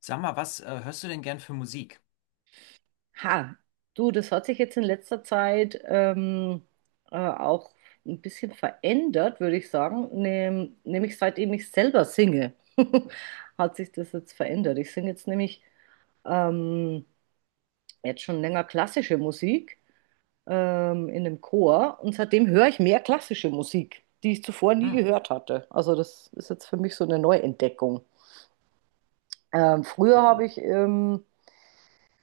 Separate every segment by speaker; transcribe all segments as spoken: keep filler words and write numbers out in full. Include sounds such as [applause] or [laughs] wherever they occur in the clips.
Speaker 1: Sag mal, was äh, hörst du denn gern für Musik?
Speaker 2: Ha, du, das hat sich jetzt in letzter Zeit ähm, äh, auch ein bisschen verändert, würde ich sagen. Nehm, nämlich seitdem ich selber singe, [laughs] hat sich das jetzt verändert. Ich singe jetzt nämlich ähm, jetzt schon länger klassische Musik ähm, in einem Chor und seitdem höre ich mehr klassische Musik, die ich zuvor nie
Speaker 1: Hm.
Speaker 2: gehört hatte. Also das ist jetzt für mich so eine Neuentdeckung. Ähm, früher
Speaker 1: Ja,
Speaker 2: habe
Speaker 1: oh.
Speaker 2: ich, ähm,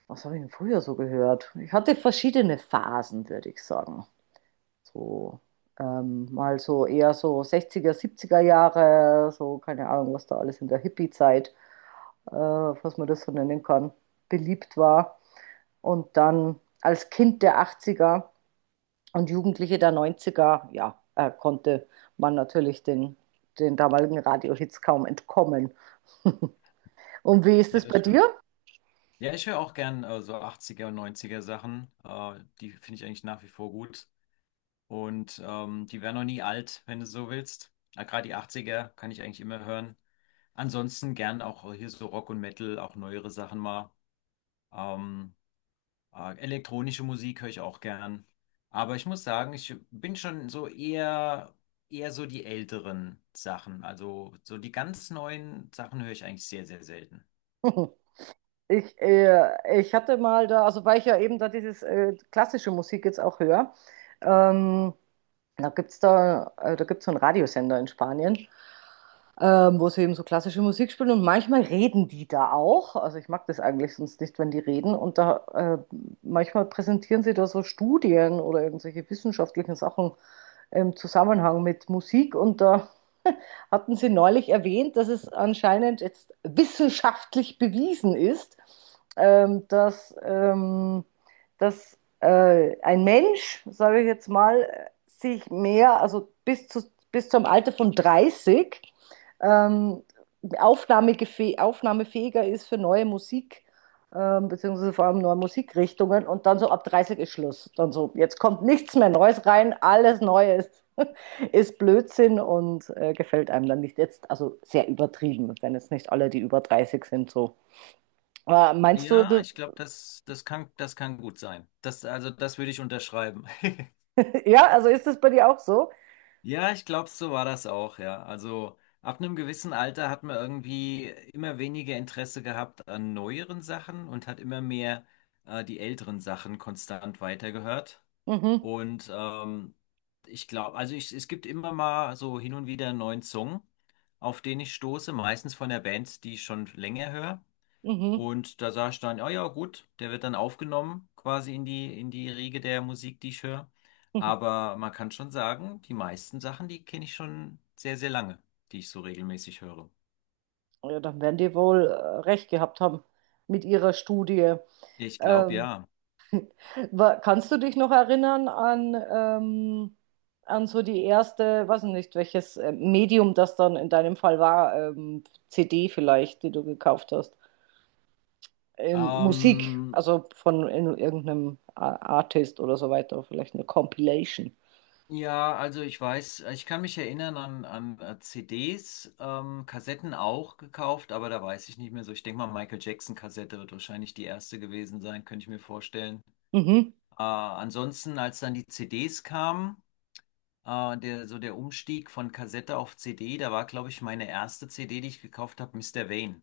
Speaker 2: Was habe ich denn früher so gehört? Ich hatte verschiedene Phasen, würde ich sagen. So, ähm, mal so eher so sechziger siebziger Jahre, so keine Ahnung, was da alles in der Hippie-Zeit, äh, was man das so nennen kann, beliebt war. Und dann als Kind der achtziger und Jugendliche der neunziger ja, äh, konnte man natürlich den, den damaligen Radiohits kaum entkommen. [laughs] Und wie ist
Speaker 1: Ja,
Speaker 2: es bei
Speaker 1: das
Speaker 2: dir?
Speaker 1: stimmt. Ja, ich höre auch gern äh, so achtziger und neunziger Sachen. Äh, die finde ich eigentlich nach wie vor gut. Und ähm, die werden noch nie alt, wenn du so willst. Äh, gerade die achtziger kann ich eigentlich immer hören. Ansonsten gern auch hier so Rock und Metal, auch neuere Sachen mal. Ähm, Ah, elektronische Musik höre ich auch gern. Aber ich muss sagen, ich bin schon so eher, eher so die älteren Sachen. Also so die ganz neuen Sachen höre ich eigentlich sehr, sehr selten.
Speaker 2: [laughs] Ich, äh, ich hatte mal da, also weil ich ja eben da dieses äh, klassische Musik jetzt auch höre, ähm, Da gibt's da, äh, da gibt's so einen Radiosender in Spanien, ähm, wo sie eben so klassische Musik spielen und manchmal reden die da auch. Also ich mag das eigentlich sonst nicht, wenn die reden. Und da äh, manchmal präsentieren sie da so Studien oder irgendwelche wissenschaftlichen Sachen im Zusammenhang mit Musik und da hatten Sie neulich erwähnt, dass es anscheinend jetzt wissenschaftlich bewiesen ist, ähm, dass, ähm, dass äh, ein Mensch, sage ich jetzt mal, sich mehr, also bis, zu, bis zum Alter von dreißig ähm, aufnahmegefäh- aufnahmefähiger ist für neue Musik, ähm, beziehungsweise vor allem neue Musikrichtungen. Und dann so ab dreißig ist Schluss. Dann so, jetzt kommt nichts mehr Neues rein, alles Neues [laughs] ist Blödsinn und äh, gefällt einem dann nicht. Jetzt, also sehr übertrieben, wenn jetzt nicht alle, die über dreißig sind, so. Aber meinst du,
Speaker 1: Ja,
Speaker 2: du,
Speaker 1: ich glaube, das, das kann, das kann gut sein. Das, also das würde ich unterschreiben. [laughs]
Speaker 2: [laughs] Ja, also ist das bei dir auch so?
Speaker 1: Ja, ich glaube, so war das auch, ja. Also ab einem gewissen Alter hat man irgendwie immer weniger Interesse gehabt an neueren Sachen und hat immer mehr äh, die älteren Sachen konstant weitergehört.
Speaker 2: Mhm,
Speaker 1: Und ähm, ich glaube, also ich, es gibt immer mal so hin und wieder einen neuen Song, auf den ich stoße, meistens von der Band, die ich schon länger höre.
Speaker 2: mhm,
Speaker 1: Und da sage ich dann, ja, ja, gut, der wird dann aufgenommen, quasi in die, in die Riege der Musik, die ich höre.
Speaker 2: mhm.
Speaker 1: Aber man kann schon sagen, die meisten Sachen, die kenne ich schon sehr, sehr lange, die ich so regelmäßig höre.
Speaker 2: Ja, dann werden die wohl äh, recht gehabt haben mit ihrer Studie.
Speaker 1: Ich glaube,
Speaker 2: Ähm,
Speaker 1: ja.
Speaker 2: Wa- Kannst du dich noch erinnern an, ähm, an so die erste, weiß ich nicht, welches äh, Medium das dann in deinem Fall war, ähm, C D vielleicht, die du gekauft hast? Ähm, Musik,
Speaker 1: Ähm,
Speaker 2: also von in, irgendeinem A- Artist oder so weiter, vielleicht eine Compilation.
Speaker 1: Ja, also ich weiß, ich kann mich erinnern an, an äh, C Ds, ähm, Kassetten auch gekauft, aber da weiß ich nicht mehr so. Ich denke mal, Michael Jackson-Kassette wird wahrscheinlich die erste gewesen sein, könnte ich mir vorstellen.
Speaker 2: Mhm.
Speaker 1: Äh, ansonsten, als dann die C Ds kamen, äh, der, so der Umstieg von Kassette auf C D, da war, glaube ich, meine erste C D, die ich gekauft habe, Mister Wayne,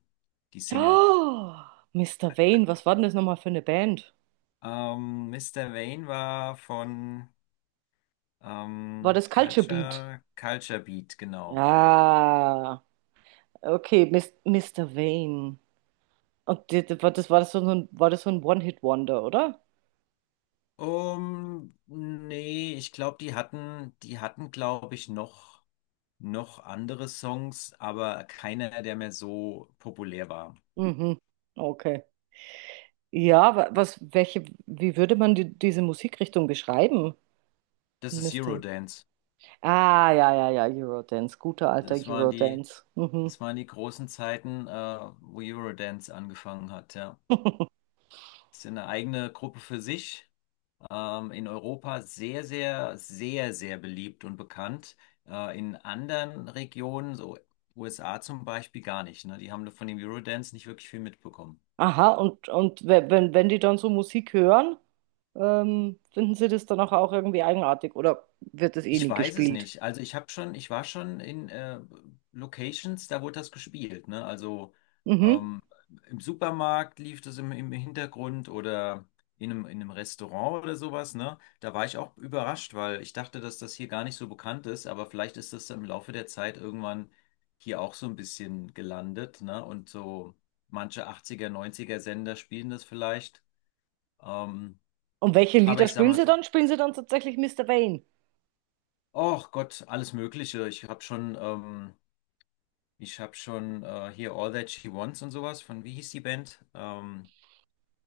Speaker 1: die Single.
Speaker 2: Oh, Mister Vane, was war denn das nochmal für eine Band?
Speaker 1: Ähm, Mister Vane war von
Speaker 2: War
Speaker 1: ähm,
Speaker 2: das Culture Beat?
Speaker 1: Culture, Culture Beat, genau.
Speaker 2: Ah, okay, Mis Mister Vane. Und die- die- war das, war das so ein, war das so ein One-Hit-Wonder, oder?
Speaker 1: Um, nee, ich glaube, die hatten, die hatten, glaube ich, noch, noch andere Songs, aber keiner, der mehr so populär war.
Speaker 2: Mhm. Okay. Ja, wa- was, welche, wie würde man die, diese Musikrichtung beschreiben,
Speaker 1: Das ist
Speaker 2: Mister?
Speaker 1: Eurodance.
Speaker 2: Ah, ja, ja, ja, Eurodance, guter alter
Speaker 1: Das waren die,
Speaker 2: Eurodance. Mhm.
Speaker 1: Das waren die großen Zeiten, äh, wo Eurodance angefangen hat, ja.
Speaker 2: [laughs]
Speaker 1: Das ist ja eine eigene Gruppe für sich. Ähm, in Europa sehr, sehr, sehr, sehr beliebt und bekannt. Äh, in anderen Regionen, so U S A zum Beispiel, gar nicht, ne? Die haben von dem Eurodance nicht wirklich viel mitbekommen.
Speaker 2: Aha, und, und we- wenn, wenn die dann so Musik hören, ähm, finden sie das dann auch, auch irgendwie eigenartig oder wird das eh
Speaker 1: Ich
Speaker 2: nie
Speaker 1: weiß es
Speaker 2: gespielt?
Speaker 1: nicht. Also ich habe schon, ich war schon in äh, Locations, da wurde das gespielt, ne? Also
Speaker 2: Mhm.
Speaker 1: ähm, im Supermarkt lief das im, im Hintergrund oder in einem, in einem Restaurant oder sowas, ne? Da war ich auch überrascht, weil ich dachte, dass das hier gar nicht so bekannt ist, aber vielleicht ist das im Laufe der Zeit irgendwann hier auch so ein bisschen gelandet, ne? Und so manche achtziger, neunziger Sender spielen das vielleicht. Ähm,
Speaker 2: Und welche
Speaker 1: aber
Speaker 2: Lieder
Speaker 1: ich sag
Speaker 2: spielen
Speaker 1: mal
Speaker 2: sie
Speaker 1: so.
Speaker 2: dann? Spielen sie dann tatsächlich Mister Wayne?
Speaker 1: Oh Gott, alles Mögliche. Ich habe schon ähm, Ich habe schon äh, hier All That She Wants und sowas von, wie hieß die Band? Ähm,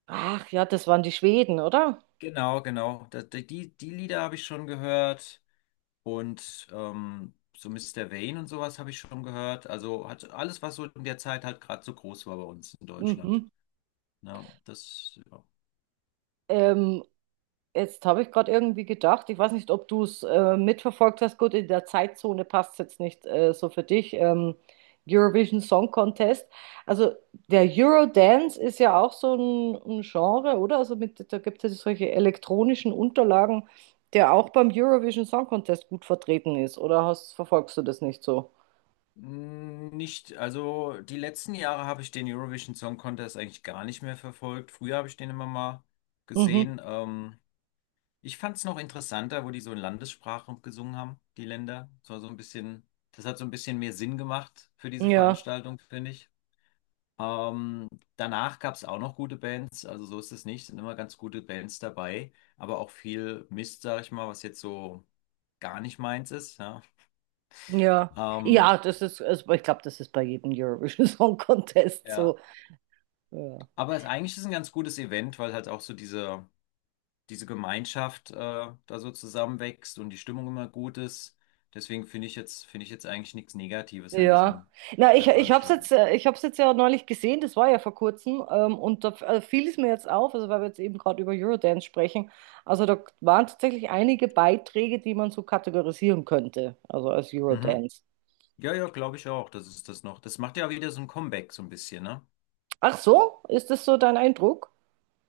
Speaker 2: Ach ja, das waren die Schweden, oder?
Speaker 1: Genau, genau. Da, da, die, die Lieder habe ich schon gehört und ähm, so Mister Vane und sowas habe ich schon gehört. Also hat alles, was so in der Zeit halt gerade so groß war bei uns in Deutschland.
Speaker 2: Mhm.
Speaker 1: Ja, das ja.
Speaker 2: Ähm, Jetzt habe ich gerade irgendwie gedacht, ich weiß nicht, ob du es äh, mitverfolgt hast. Gut, in der Zeitzone passt es jetzt nicht äh, so für dich. Ähm, Eurovision Song Contest. Also der Eurodance ist ja auch so ein, ein Genre, oder? Also mit, da gibt es solche elektronischen Unterlagen, der auch beim Eurovision Song Contest gut vertreten ist. Oder hast, verfolgst du das nicht so?
Speaker 1: Mm, Nicht, also die letzten Jahre habe ich den Eurovision Song Contest eigentlich gar nicht mehr verfolgt. Früher habe ich den immer mal
Speaker 2: Mhm.
Speaker 1: gesehen. Ähm, Ich fand es noch interessanter, wo die so in Landessprache gesungen haben, die Länder. Das war so ein bisschen, das hat so ein bisschen mehr Sinn gemacht für diese
Speaker 2: Ja,
Speaker 1: Veranstaltung, finde ich. Ähm, Danach gab es auch noch gute Bands, also so ist es nicht, sind immer ganz gute Bands dabei, aber auch viel Mist, sag ich mal, was jetzt so gar nicht meins ist. Ja,
Speaker 2: ja.
Speaker 1: ähm,
Speaker 2: Ja, das ist, also ich glaube, das ist bei jedem Eurovision Song Contest
Speaker 1: ja.
Speaker 2: so. Ja.
Speaker 1: aber es, eigentlich ist es ein ganz gutes Event, weil halt auch so diese diese Gemeinschaft äh, da so zusammenwächst und die Stimmung immer gut ist. Deswegen finde ich jetzt, finde ich jetzt eigentlich nichts Negatives an
Speaker 2: Ja,
Speaker 1: diesem, an
Speaker 2: na, ich,
Speaker 1: dieser
Speaker 2: ich habe es
Speaker 1: Veranstaltung.
Speaker 2: jetzt, äh, ich hab's jetzt ja neulich gesehen, das war ja vor kurzem, ähm, und da f- äh, fiel es mir jetzt auf, also weil wir jetzt eben gerade über Eurodance sprechen, also da waren tatsächlich einige Beiträge, die man so kategorisieren könnte, also als
Speaker 1: Mhm.
Speaker 2: Eurodance.
Speaker 1: Ja, ja, glaube ich auch, dass es das noch. Das macht ja wieder so ein Comeback so ein bisschen, ne?
Speaker 2: Ach so, ist das so dein Eindruck?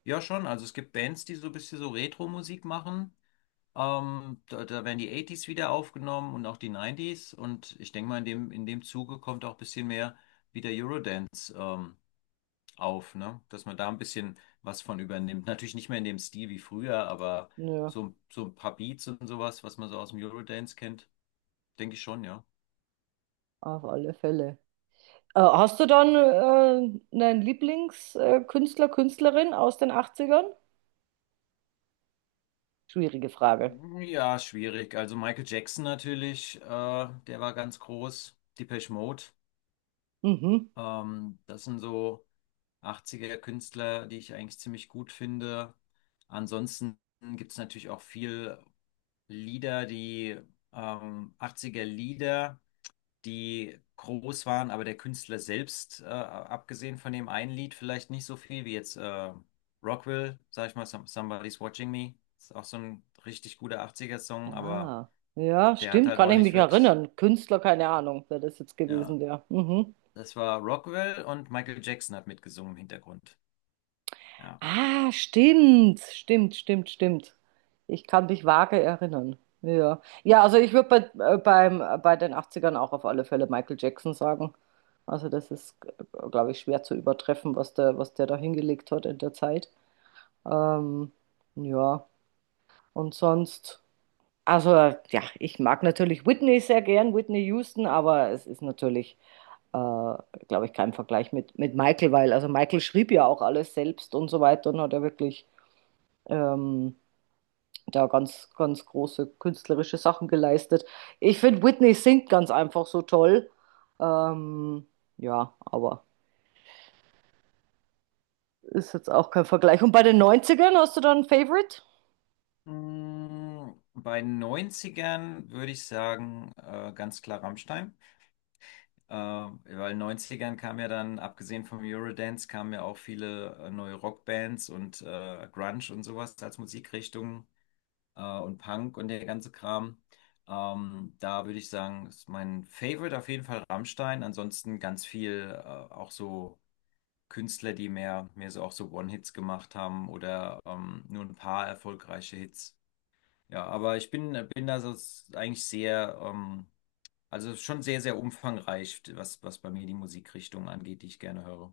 Speaker 1: Ja, schon. Also es gibt Bands, die so ein bisschen so Retro-Musik machen. Ähm, da, da werden die achtziger wieder aufgenommen und auch die neunziger. Und ich denke mal, in dem, in dem Zuge kommt auch ein bisschen mehr wieder Eurodance. Ähm, auf, ne? Dass man da ein bisschen was von übernimmt. Natürlich nicht mehr in dem Stil wie früher, aber
Speaker 2: Ja,
Speaker 1: so, so ein paar Beats und sowas, was man so aus dem Eurodance kennt, denke ich schon, ja.
Speaker 2: auf alle Fälle. Äh, hast du dann äh, einen Lieblingskünstler, Künstlerin aus den Achtzigern? Schwierige Frage.
Speaker 1: Ja, schwierig. Also Michael Jackson natürlich, äh, der war ganz groß. Depeche Mode,
Speaker 2: Mhm.
Speaker 1: ähm, das sind so achtziger Künstler, die ich eigentlich ziemlich gut finde. Ansonsten gibt es natürlich auch viel Lieder, die ähm, achtziger Lieder, die groß waren, aber der Künstler selbst, äh, abgesehen von dem einen Lied, vielleicht nicht so viel wie jetzt äh, Rockwell, sag ich mal, Some- Somebody's Watching Me. Ist auch so ein richtig guter achtziger Song, aber
Speaker 2: Ah, ja,
Speaker 1: der hat
Speaker 2: stimmt,
Speaker 1: halt
Speaker 2: kann
Speaker 1: auch
Speaker 2: ich mich
Speaker 1: nicht wirklich,
Speaker 2: erinnern. Künstler, keine Ahnung, wer das jetzt
Speaker 1: ja.
Speaker 2: gewesen wäre. Mhm.
Speaker 1: Das war Rockwell und Michael Jackson hat mitgesungen im Hintergrund. Ja.
Speaker 2: Ah, stimmt, stimmt, stimmt, stimmt. Ich kann mich vage erinnern. Ja, ja, also ich würde bei, äh, beim, äh, bei den Achtzigern auch auf alle Fälle Michael Jackson sagen. Also das ist, glaube ich, schwer zu übertreffen, was der, was der da hingelegt hat in der Zeit. Ähm, ja, und sonst, also ja, ich mag natürlich Whitney sehr gern, Whitney Houston, aber es ist natürlich äh, glaube ich, kein Vergleich mit, mit Michael, weil also Michael schrieb ja auch alles selbst und so weiter und hat ja wirklich ähm, da ganz, ganz große künstlerische Sachen geleistet. Ich finde, Whitney singt ganz einfach so toll. Ähm, ja, aber ist jetzt auch kein Vergleich. Und bei den Neunzigern hast du da ein Favorite?
Speaker 1: Mm, Bei Neunzigern würde ich sagen, äh, ganz klar Rammstein. Ähm, weil in den Neunzigern kam ja dann, abgesehen vom Eurodance, kamen ja auch viele äh, neue Rockbands und äh, Grunge und sowas als Musikrichtung äh, und Punk und der ganze Kram. Ähm, da würde ich sagen, ist mein Favorite auf jeden Fall Rammstein. Ansonsten ganz viel äh, auch so Künstler, die mehr, mehr so auch so One-Hits gemacht haben oder ähm, nur ein paar erfolgreiche Hits. Ja, aber ich bin, bin da so s- eigentlich sehr ähm, also es ist schon sehr, sehr umfangreich, was, was bei mir die Musikrichtung angeht, die ich gerne höre.